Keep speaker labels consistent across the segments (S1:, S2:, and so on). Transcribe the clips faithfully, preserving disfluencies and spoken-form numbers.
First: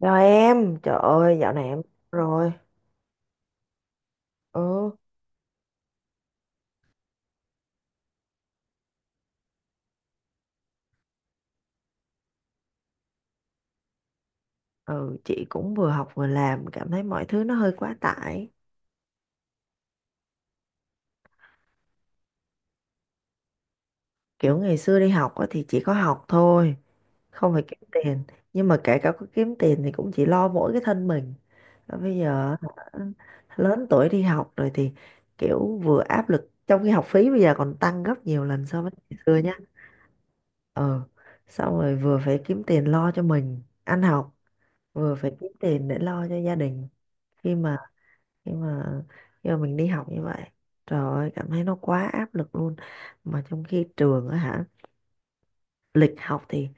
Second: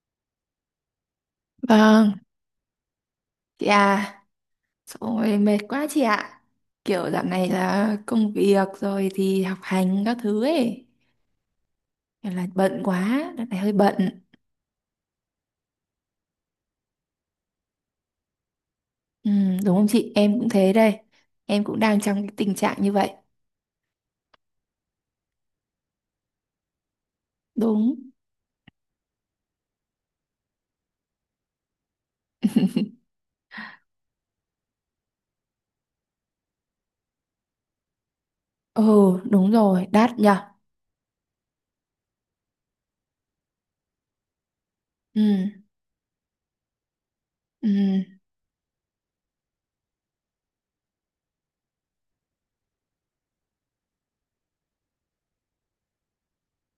S1: Rồi em, trời ơi, dạo này em
S2: Vâng,
S1: rồi.
S2: chị à,
S1: Ừ,
S2: rồi mệt quá chị ạ. Kiểu dạo này là công việc rồi thì học hành các thứ ấy, kiểu là bận quá, đợt này hơi bận.
S1: ừ, chị cũng vừa học vừa làm, cảm thấy mọi thứ nó hơi quá tải.
S2: Ừ, đúng không chị? Em cũng thế đây. Em cũng đang trong cái tình trạng như vậy.
S1: Kiểu ngày xưa đi học á thì chỉ có học thôi, không phải kiếm
S2: Đúng.
S1: tiền. Nhưng mà kể cả có kiếm tiền thì cũng chỉ lo mỗi cái thân mình. Và bây giờ hả, lớn tuổi đi học rồi thì kiểu vừa áp lực, trong khi học phí bây giờ còn tăng gấp nhiều lần so
S2: Ừ,
S1: với ngày xưa
S2: đúng
S1: nhá.
S2: rồi, đắt nhở.
S1: Ừ, xong rồi vừa phải kiếm tiền lo cho mình ăn học, vừa
S2: Ừ,
S1: phải kiếm tiền để lo cho gia đình. Khi
S2: ừ,
S1: mà nhưng mà giờ mình đi học như vậy, trời ơi cảm thấy nó quá áp lực luôn, mà trong khi trường á hả, lịch học thì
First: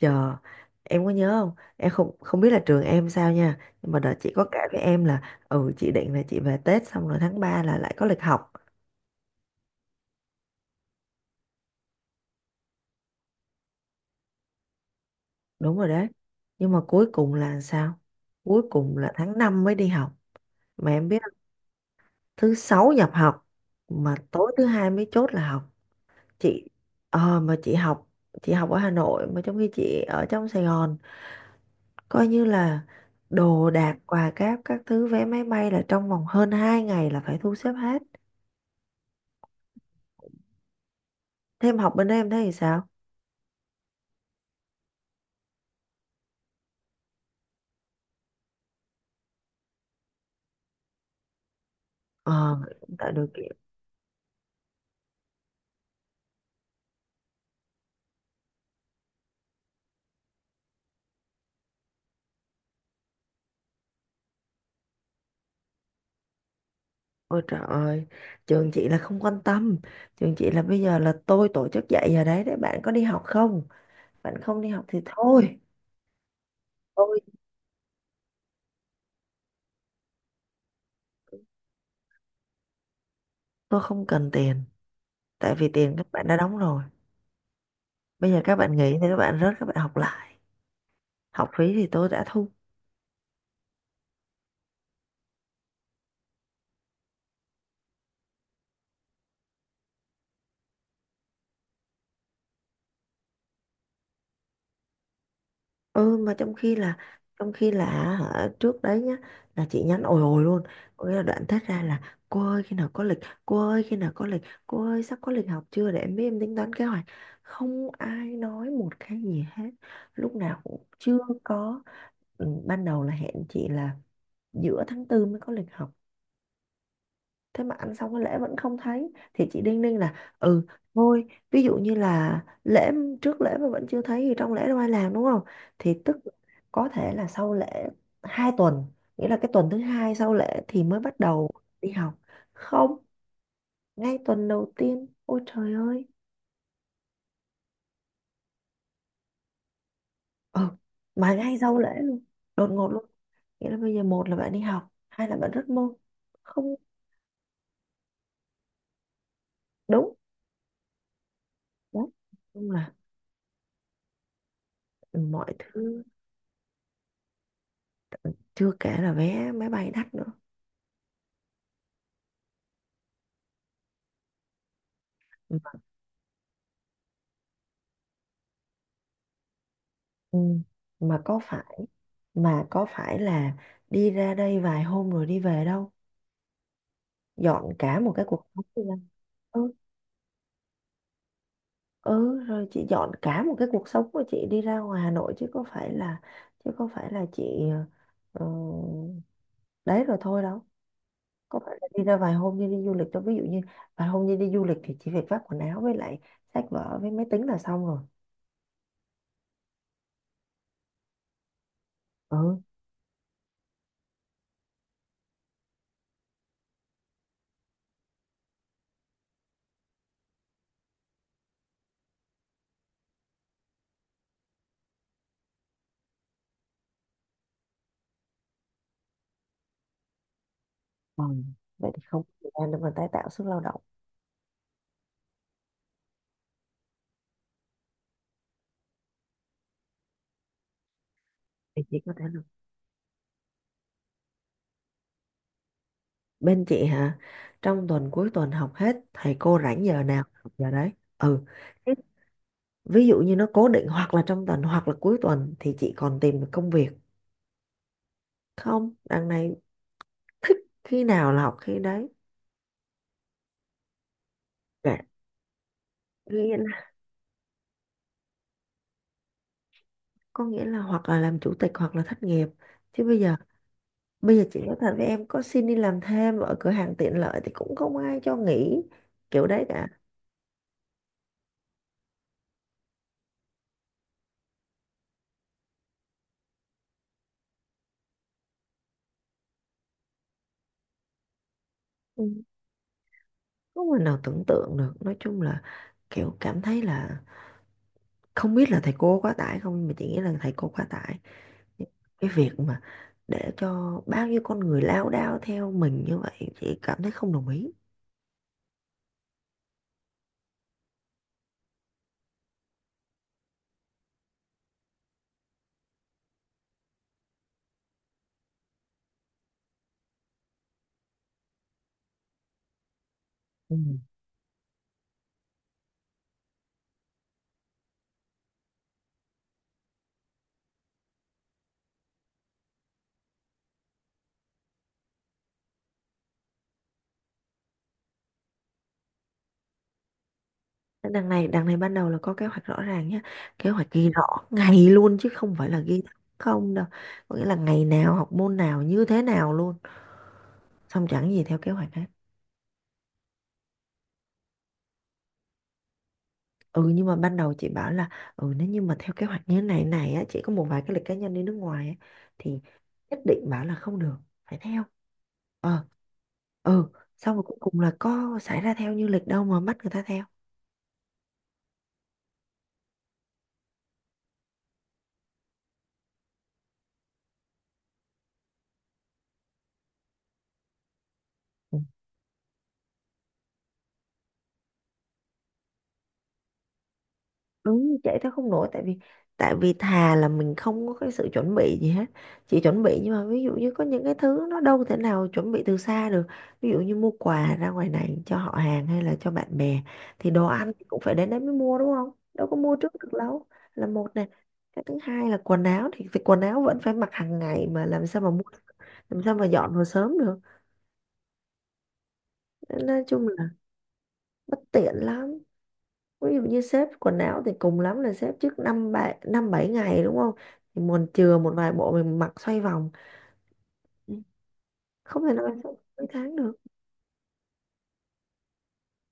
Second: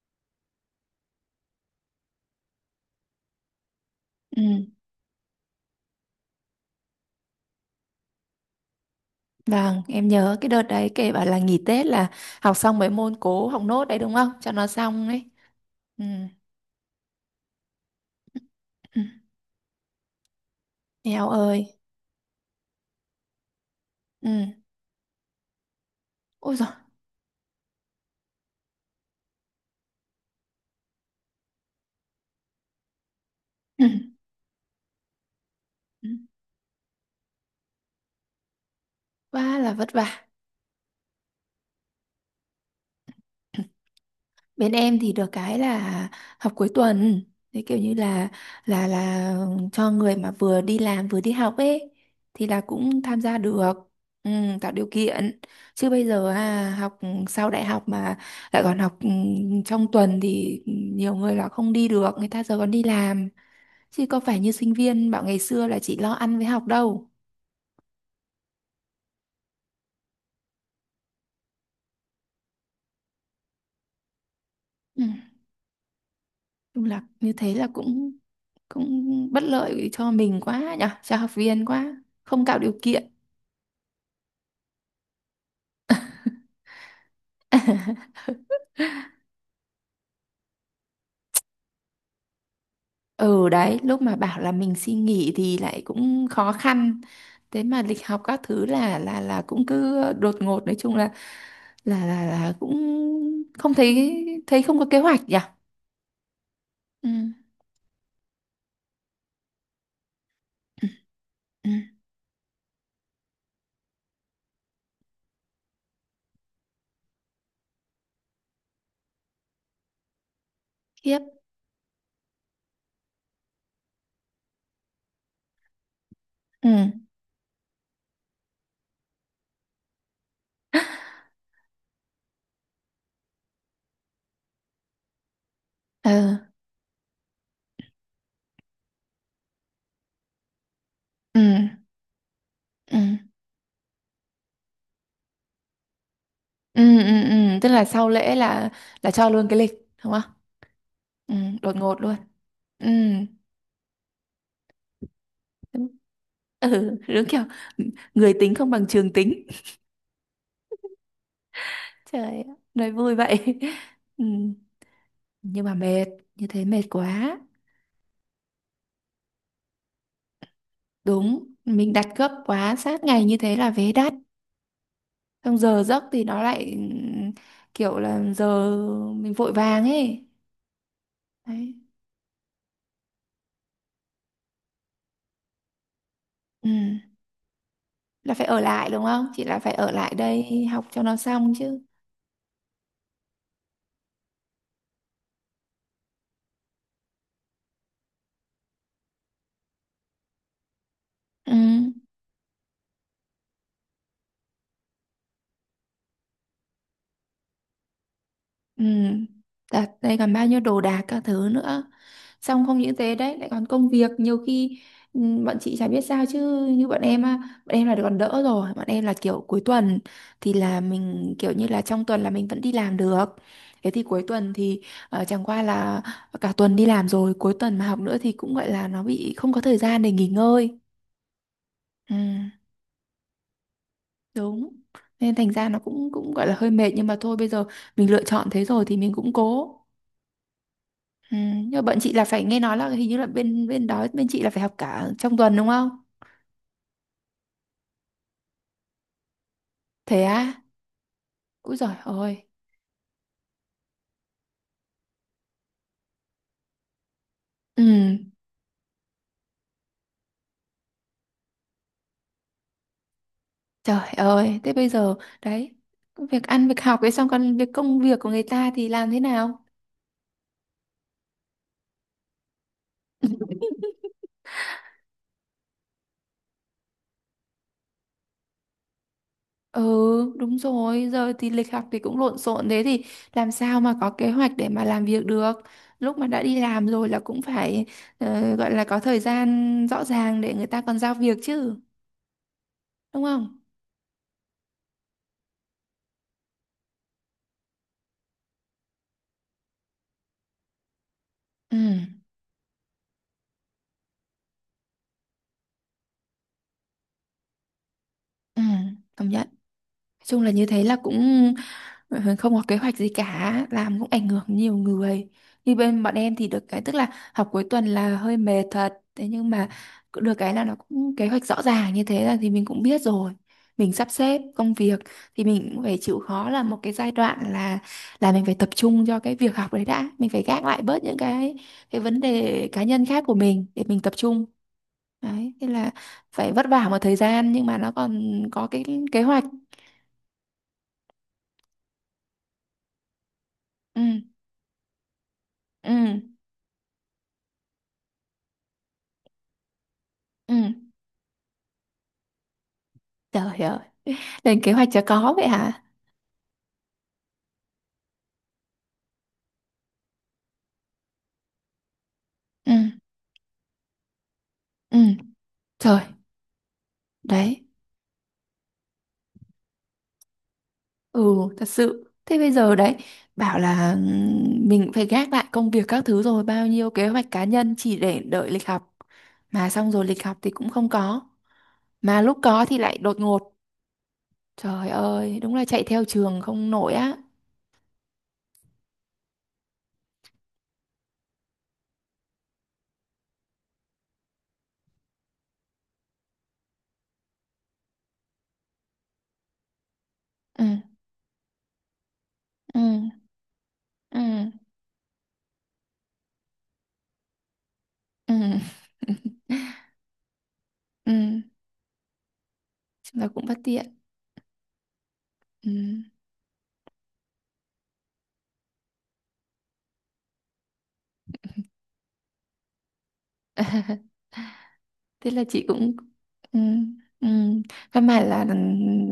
S1: giờ em có nhớ không, em không không biết là trường em sao nha, nhưng mà đợt chị
S2: ừ.
S1: có kể với em là ừ chị định là chị về Tết xong rồi tháng ba là lại có lịch học.
S2: Vâng, em nhớ cái đợt đấy kể bảo là nghỉ Tết là học xong mấy môn cố học nốt đấy đúng không? Cho nó xong ấy.
S1: Đúng rồi
S2: Ừ.
S1: đấy, nhưng mà cuối cùng là sao? Cuối cùng
S2: Ừ.
S1: là tháng năm mới đi học, mà em biết
S2: Eo
S1: không?
S2: ơi.
S1: Thứ sáu nhập học mà tối
S2: Ừ.
S1: thứ hai mới chốt là học.
S2: Ôi
S1: Chị
S2: giời.
S1: ờ, mà chị học, chị học ở Hà Nội mà trong khi chị ở trong Sài Gòn, coi như là đồ
S2: Ừ.
S1: đạc quà cáp các thứ vé máy bay là trong
S2: Ừ.
S1: vòng hơn hai ngày là phải thu xếp hết.
S2: Quá là vất vả.
S1: Thêm học bên đây em thấy thì sao?
S2: Bên em thì được cái là học cuối tuần, thế kiểu như là là là cho người mà vừa đi làm vừa đi học ấy,
S1: Ờ
S2: thì là cũng
S1: tạo
S2: tham
S1: điều
S2: gia
S1: kiện.
S2: được. Ừ, tạo điều kiện. Chứ bây giờ à, học sau đại học mà lại còn học, ừ, trong tuần thì nhiều người là không đi được, người ta giờ còn đi làm, chứ có phải như sinh viên bảo ngày xưa là chỉ lo ăn với học đâu.
S1: Ôi trời ơi, trường chị là không quan tâm. Trường chị là bây giờ là tôi tổ chức dạy giờ đấy để bạn có đi học không, bạn không đi học thì
S2: Ừ,
S1: thôi.
S2: chung là
S1: tôi
S2: như thế là cũng cũng bất lợi cho mình quá nhở, cho học viên quá không tạo điều kiện.
S1: tôi không cần tiền, tại vì tiền các bạn đã đóng rồi, bây giờ các bạn nghỉ thì các bạn rớt các bạn học lại, học phí thì tôi đã thu.
S2: Ừ đấy, lúc mà bảo là mình xin nghỉ thì lại cũng khó khăn, thế mà lịch học các thứ là là là cũng cứ đột ngột, nói chung là là là, là cũng không thấy thấy không có kế hoạch nhỉ.
S1: Ừ mà trong khi là
S2: Ừ,
S1: trong khi là, hả, trước đấy nhá, là chị nhắn ồi ồi luôn,
S2: ừ,
S1: có nghĩa là đoạn thét
S2: ừ.
S1: ra là cô ơi khi nào có lịch, cô ơi khi nào có lịch, cô ơi sắp có lịch học chưa để em biết em tính toán kế hoạch, không ai nói một cái gì hết. Lúc nào cũng chưa
S2: Khiếp.
S1: có. Ừ, ban đầu là hẹn chị là giữa tháng tư mới có lịch học.
S2: Ừ.
S1: Thế mà ăn xong cái lễ vẫn không thấy thì chị đinh ninh là ừ thôi, ví dụ như là lễ, trước lễ mà vẫn chưa thấy thì trong lễ đâu ai làm đúng không, thì tức
S2: Ừ,
S1: có thể là sau lễ hai tuần, nghĩa là cái tuần thứ hai sau lễ thì mới bắt
S2: ừ,
S1: đầu đi học. Không,
S2: ừ,
S1: ngay tuần đầu tiên, ôi trời ơi.
S2: ừ, ừ, ừ. Tức là sau lễ là là cho luôn cái lịch, đúng không?
S1: Ừ mà
S2: Ừ,
S1: ngay
S2: đột
S1: sau lễ
S2: ngột luôn.
S1: luôn, đột
S2: Ừ,
S1: ngột luôn. Nghĩa là bây giờ một là bạn đi học, hai là bạn rất môn. Không,
S2: ừ, đúng kiểu người tính không bằng trường tính.
S1: đúng đó.
S2: Trời ơi,
S1: Nhưng
S2: nói
S1: là
S2: vui vậy. Ừ.
S1: mọi
S2: Nhưng mà
S1: thứ
S2: mệt, như thế mệt quá.
S1: chưa kể là vé máy bay đắt nữa.
S2: Đúng, mình đặt gấp quá sát ngày như thế là vé đắt,
S1: Ừ.
S2: xong giờ giấc thì nó lại ừm, kiểu là giờ mình vội vàng ấy,
S1: Ừ. Mà có
S2: đấy.
S1: phải mà có phải là đi ra đây vài hôm rồi đi về đâu,
S2: Ừ.
S1: dọn cả một cái
S2: Là
S1: cuộc
S2: phải ở
S1: sống đi
S2: lại
S1: ra.
S2: đúng không chị, là
S1: Ừ,
S2: phải ở lại đây học cho nó xong chứ.
S1: ừ rồi chị dọn cả một cái cuộc sống của chị đi ra ngoài Hà Nội, chứ có phải là chứ có phải là chị ờ, đấy rồi thôi đâu,
S2: Ừ.
S1: có phải là đi ra vài hôm như đi du lịch đâu. Ví dụ như vài hôm như đi du lịch thì chỉ việc vác quần áo với lại sách vở với máy tính là xong rồi.
S2: Ừ. Đặt đây còn bao nhiêu đồ đạc các thứ nữa,
S1: Ừ,
S2: xong không những thế đấy lại còn công việc nhiều khi, ừm, bọn chị chả biết sao chứ như bọn em á, bọn em là còn đỡ rồi, bọn em là kiểu cuối tuần thì là mình kiểu như là trong tuần là mình vẫn đi làm được, thế thì cuối tuần thì ờ, chẳng qua là cả tuần đi làm rồi cuối tuần mà học nữa thì cũng gọi là nó bị không có thời gian để nghỉ ngơi.
S1: ừ. Vậy thì
S2: Ừ,
S1: không có thời gian để mà tái tạo sức lao động.
S2: đúng. Nên thành ra nó cũng cũng gọi là hơi mệt, nhưng mà thôi bây giờ mình lựa chọn thế rồi thì mình cũng cố. Ừ, nhưng
S1: Thì
S2: mà
S1: chỉ
S2: bọn
S1: có
S2: chị
S1: thể.
S2: là phải, nghe nói là hình như là bên bên đó bên chị là phải học cả trong tuần đúng không?
S1: Bên chị hả? Trong tuần cuối tuần học hết, thầy cô rảnh giờ
S2: Thế
S1: nào học
S2: á?
S1: giờ đấy. Ừ.
S2: Úi
S1: Thế,
S2: giời ơi.
S1: ví dụ như nó cố định hoặc là trong tuần hoặc là cuối tuần thì chị còn tìm được công việc.
S2: Ừ,
S1: Không, đằng này thích khi nào là học khi đấy.
S2: trời ơi, thế bây
S1: Dạ.
S2: giờ đấy, việc
S1: Nghĩa
S2: ăn việc
S1: là,
S2: học ấy xong còn việc công việc của người ta thì làm thế nào?
S1: có nghĩa là hoặc là làm chủ tịch hoặc là thất nghiệp. Chứ bây giờ, bây giờ chị nói thật với em có xin đi làm thêm ở cửa hàng tiện lợi thì cũng không ai cho nghỉ kiểu đấy cả.
S2: Ừ, đúng rồi, giờ thì lịch học thì cũng lộn xộn thế thì làm sao mà có kế hoạch để mà làm việc được. Lúc mà đã đi làm rồi là cũng phải ờ, gọi là có thời gian rõ ràng để người ta còn giao việc chứ,
S1: Ừ.
S2: đúng không?
S1: Không người nào tưởng tượng được. Nói chung là kiểu cảm thấy là không biết là thầy cô quá tải không, mà chị nghĩ là thầy cô quá tải
S2: Ừ,
S1: cái việc mà để cho bao nhiêu con người lao đao theo mình như vậy, chị cảm thấy không đồng ý.
S2: ừ, công nhận. Nói chung là như thế là cũng, Ờ, không có kế hoạch gì cả làm cũng ảnh hưởng nhiều người. Như bên bọn em thì được cái tức là học cuối tuần là hơi mệt thật, thế nhưng mà cũng được cái là nó cũng kế hoạch rõ ràng như thế là thì mình cũng biết rồi
S1: Ừ.
S2: mình sắp xếp công việc, thì mình cũng phải chịu khó là một cái giai đoạn là là mình phải tập trung cho cái việc học đấy đã, mình phải gác lại bớt những cái cái vấn đề cá nhân khác của mình để mình tập trung. Đấy thế là phải vất vả một thời gian nhưng mà nó còn có cái kế hoạch.
S1: Thế đằng này đằng này ban đầu là có kế hoạch rõ ràng nhé, kế hoạch ghi rõ
S2: Ừ,
S1: ngày luôn chứ không phải là
S2: ừ,
S1: ghi không đâu, có nghĩa là ngày nào học môn nào như thế nào luôn,
S2: ừ.
S1: xong chẳng gì theo kế hoạch hết.
S2: Trời ơi, lên kế hoạch cho có vậy hả.
S1: Ừ nhưng mà ban đầu chị bảo là ừ nếu như mà theo kế hoạch như thế này này á, chị có một vài cái lịch cá nhân đi nước ngoài á, thì
S2: Ừ,
S1: nhất định bảo là không được, phải theo,
S2: ừ,
S1: ờ,
S2: trời,
S1: ừ. Xong rồi cuối
S2: đấy.
S1: cùng là có xảy ra theo như lịch đâu mà bắt người ta theo.
S2: Ừ, thật sự, thế bây giờ đấy bảo là ừm, mình phải gác lại công việc các thứ rồi bao nhiêu kế hoạch cá nhân chỉ để đợi lịch học, mà xong rồi lịch học thì cũng không có,
S1: Ừ.
S2: mà lúc có thì lại đột ngột. Trời ơi, đúng là chạy theo trường không nổi á.
S1: Đúng chạy theo không nổi, tại vì tại vì thà là mình không có cái sự chuẩn bị gì hết, chỉ chuẩn bị, nhưng mà ví dụ như có những cái thứ nó đâu thể nào chuẩn bị từ xa được. Ví dụ như mua quà ra ngoài này cho họ hàng hay là cho bạn bè thì đồ
S2: Ừ,
S1: ăn thì cũng phải đến đấy mới mua đúng không, đâu có mua
S2: ừ,
S1: trước được đâu, là một
S2: ừ,
S1: nè. Cái thứ hai là quần áo thì, thì quần áo vẫn phải mặc hàng ngày mà làm sao mà
S2: ừ.
S1: mua, làm sao mà dọn vào sớm được.
S2: Ừ.
S1: Nên nói
S2: Chúng
S1: chung
S2: ta
S1: là
S2: cũng bất tiện.
S1: bất tiện lắm.
S2: Ừ.
S1: Ví dụ như xếp quần áo thì cùng lắm là xếp trước năm bảy năm bảy ngày đúng không, thì mình chừa một vài bộ mình mặc xoay vòng. Ừ. Không
S2: Thế
S1: thể nào
S2: là chị
S1: sắp
S2: cũng,
S1: mấy tháng được.
S2: ừ, ừ. Căn bản là, ừ,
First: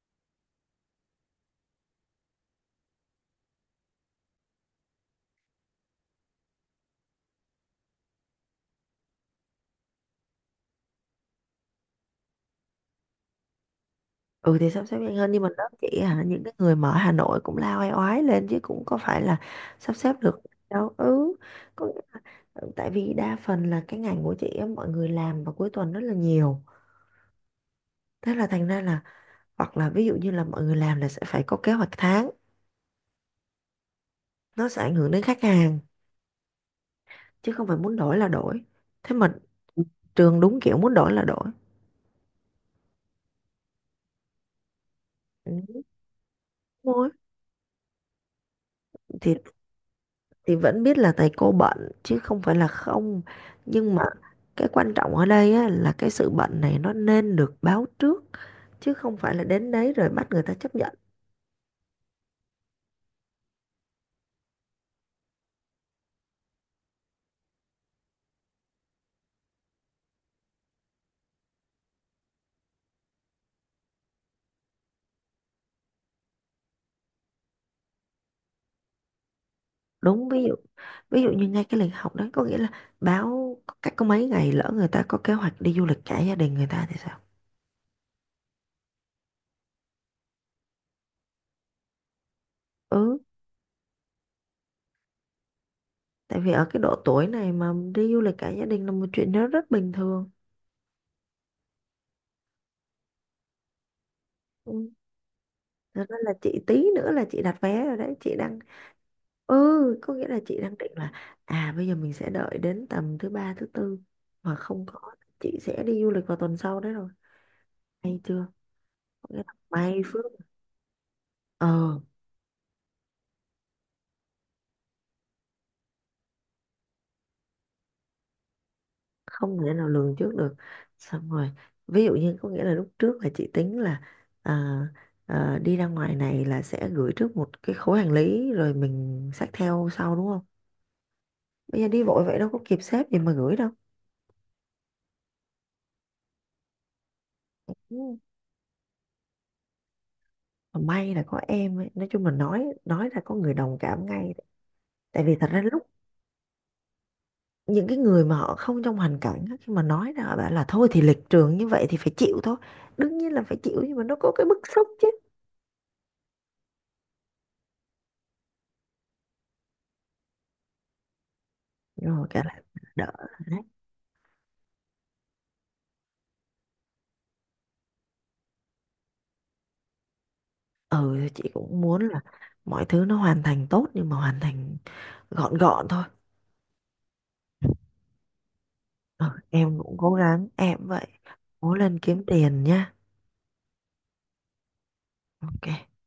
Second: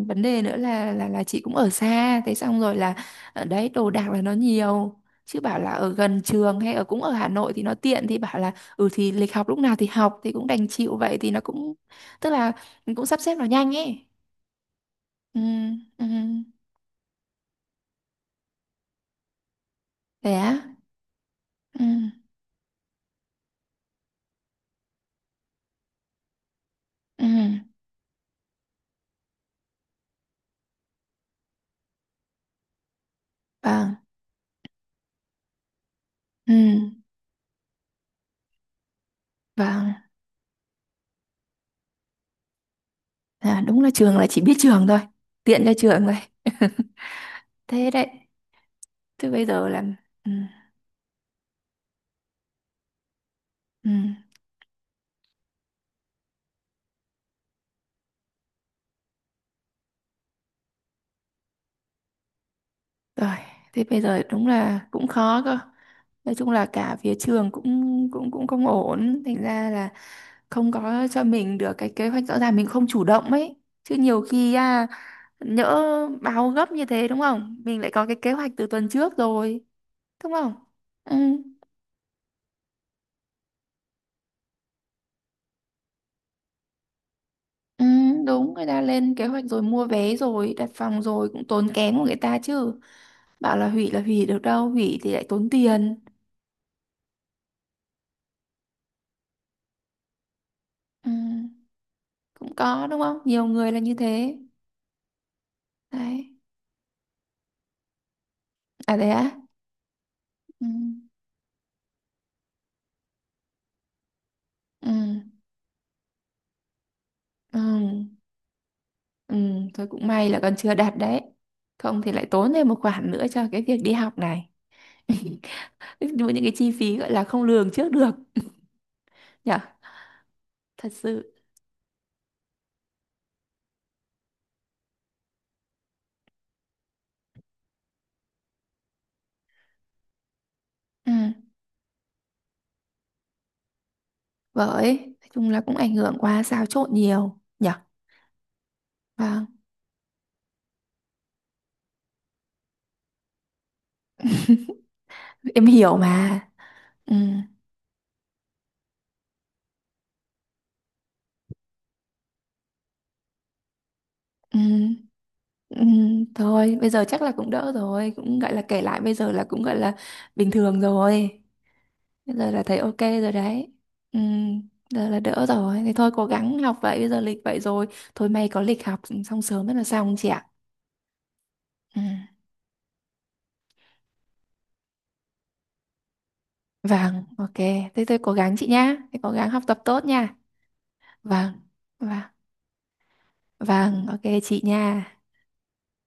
S2: vấn đề nữa là là là chị cũng ở xa, thế xong rồi là ở đấy đồ đạc là nó nhiều, chứ bảo là ở gần trường hay ở cũng ở Hà Nội thì nó tiện, thì bảo là ừ thì lịch học lúc nào thì học thì cũng đành chịu vậy thì nó cũng tức là mình cũng sắp xếp nó nhanh ấy.
S1: Ừ thì sắp xếp nhanh hơn
S2: Ừ,
S1: nhưng mà đó chỉ
S2: ừ.
S1: là những cái người mà ở Hà Nội cũng lao oai oái lên chứ cũng có phải là sắp xếp
S2: Thế
S1: được
S2: á?
S1: đâu. Ừ,
S2: Ừ,
S1: có nghĩa là, ừ, tại vì đa phần là cái ngành của chị á, mọi người làm vào cuối tuần rất là nhiều,
S2: ừ.
S1: thế là thành ra là hoặc là ví dụ như là mọi người làm là sẽ phải có kế hoạch tháng,
S2: Vâng.
S1: nó sẽ ảnh hưởng đến khách hàng,
S2: Ừ.
S1: chứ không phải muốn đổi là đổi, thế mà
S2: Vâng.
S1: trường đúng kiểu muốn đổi là đổi.
S2: À, đúng là trường là chỉ biết trường thôi,
S1: Ừ,
S2: tiện cho
S1: đúng
S2: trường thôi.
S1: thôi.
S2: Thế đấy, chứ
S1: thì
S2: bây giờ là, ừ.
S1: thì vẫn biết là thầy cô bận chứ không phải là không,
S2: Ừ,
S1: nhưng mà cái quan trọng ở đây á, là cái sự bận này nó nên được báo trước, chứ không phải là đến đấy rồi bắt người ta chấp nhận.
S2: rồi, thế bây giờ đúng là cũng khó cơ. Nói chung là cả phía trường cũng cũng cũng không ổn, thành ra là không có cho mình được cái kế hoạch rõ ràng, mình không chủ động ấy. Chứ nhiều khi à, nhỡ báo gấp như thế đúng không? Mình lại có cái kế hoạch từ tuần trước rồi,
S1: Đúng,
S2: đúng
S1: ví
S2: không?
S1: dụ
S2: Ừ,
S1: ví dụ như ngay cái lịch học đấy có nghĩa là báo cách có mấy ngày, lỡ người ta có kế hoạch đi du lịch cả gia đình người ta thì sao.
S2: ừ, đúng, người ta lên kế hoạch rồi mua vé rồi, đặt phòng rồi cũng tốn kém của người ta chứ.
S1: Ừ,
S2: Bảo là hủy là hủy được đâu, hủy thì lại tốn tiền.
S1: tại vì ở cái độ tuổi này mà đi du lịch cả gia đình là một chuyện nó rất bình thường.
S2: Ừ, cũng có đúng không? Nhiều người là như thế.
S1: Ừ. Thật ra
S2: Đấy.
S1: là chị tí nữa là chị đặt vé rồi đấy, chị đang
S2: À, thế á?
S1: ừ, có nghĩa là chị
S2: Ừ,
S1: đang định là à bây giờ mình sẽ đợi đến tầm thứ ba thứ tư, mà không
S2: ừ,
S1: có chị sẽ đi du lịch vào tuần sau đấy rồi
S2: ừ,
S1: hay chưa, có
S2: ừ.
S1: nghĩa là
S2: Thôi
S1: may
S2: cũng
S1: phước,
S2: may là con chưa đạt đấy,
S1: ờ.
S2: không thì lại tốn thêm một khoản nữa cho cái việc đi học này. Đúng, những cái chi phí gọi là không lường trước được
S1: Không
S2: nhở,
S1: thể nào lường trước được.
S2: thật
S1: Xong
S2: sự.
S1: rồi ví dụ như có nghĩa là lúc trước là chị tính là à, à, đi ra ngoài này là sẽ gửi trước một cái khối hành lý rồi mình xách theo sau đúng không,
S2: Ừ,
S1: bây giờ đi vội vậy đâu có kịp xếp gì mà gửi đâu.
S2: bởi nói chung là cũng ảnh hưởng qua xáo trộn nhiều nhở.
S1: Ừ.
S2: Vâng,
S1: Mà may là có em ấy. Nói chung là nói nói ra có người đồng cảm ngay, tại vì thật ra
S2: em
S1: lúc
S2: hiểu mà. Ừ,
S1: những cái người mà họ không trong hoàn cảnh á, khi mà nói ra họ bảo là thôi thì lịch trường như vậy thì phải chịu thôi, đương nhiên là phải chịu nhưng mà nó có cái bức xúc chứ.
S2: ừ, ừ. Thôi bây giờ chắc là cũng đỡ rồi, cũng gọi là kể lại bây giờ là cũng gọi là bình thường rồi.
S1: Rồi
S2: Bây
S1: cả
S2: giờ
S1: là
S2: là thấy ok
S1: đỡ
S2: rồi
S1: đấy.
S2: đấy. Ừ, giờ là đỡ rồi. Thì thôi cố gắng học vậy, bây giờ lịch vậy rồi. Thôi may có lịch học xong sớm rất là xong chị ạ.
S1: Ừ thì chị cũng
S2: Ừ.
S1: muốn là mọi thứ nó hoàn thành tốt nhưng mà hoàn thành gọn gọn thôi.
S2: Vâng, ok. Thế tôi cố gắng chị nhá. Thế
S1: Ừ,
S2: cố gắng học
S1: em
S2: tập
S1: cũng
S2: tốt
S1: cố
S2: nha.
S1: gắng em cũng vậy,
S2: Vâng,
S1: cố lên
S2: vâng,
S1: kiếm tiền nha.
S2: vâng, ok chị nha.
S1: OK.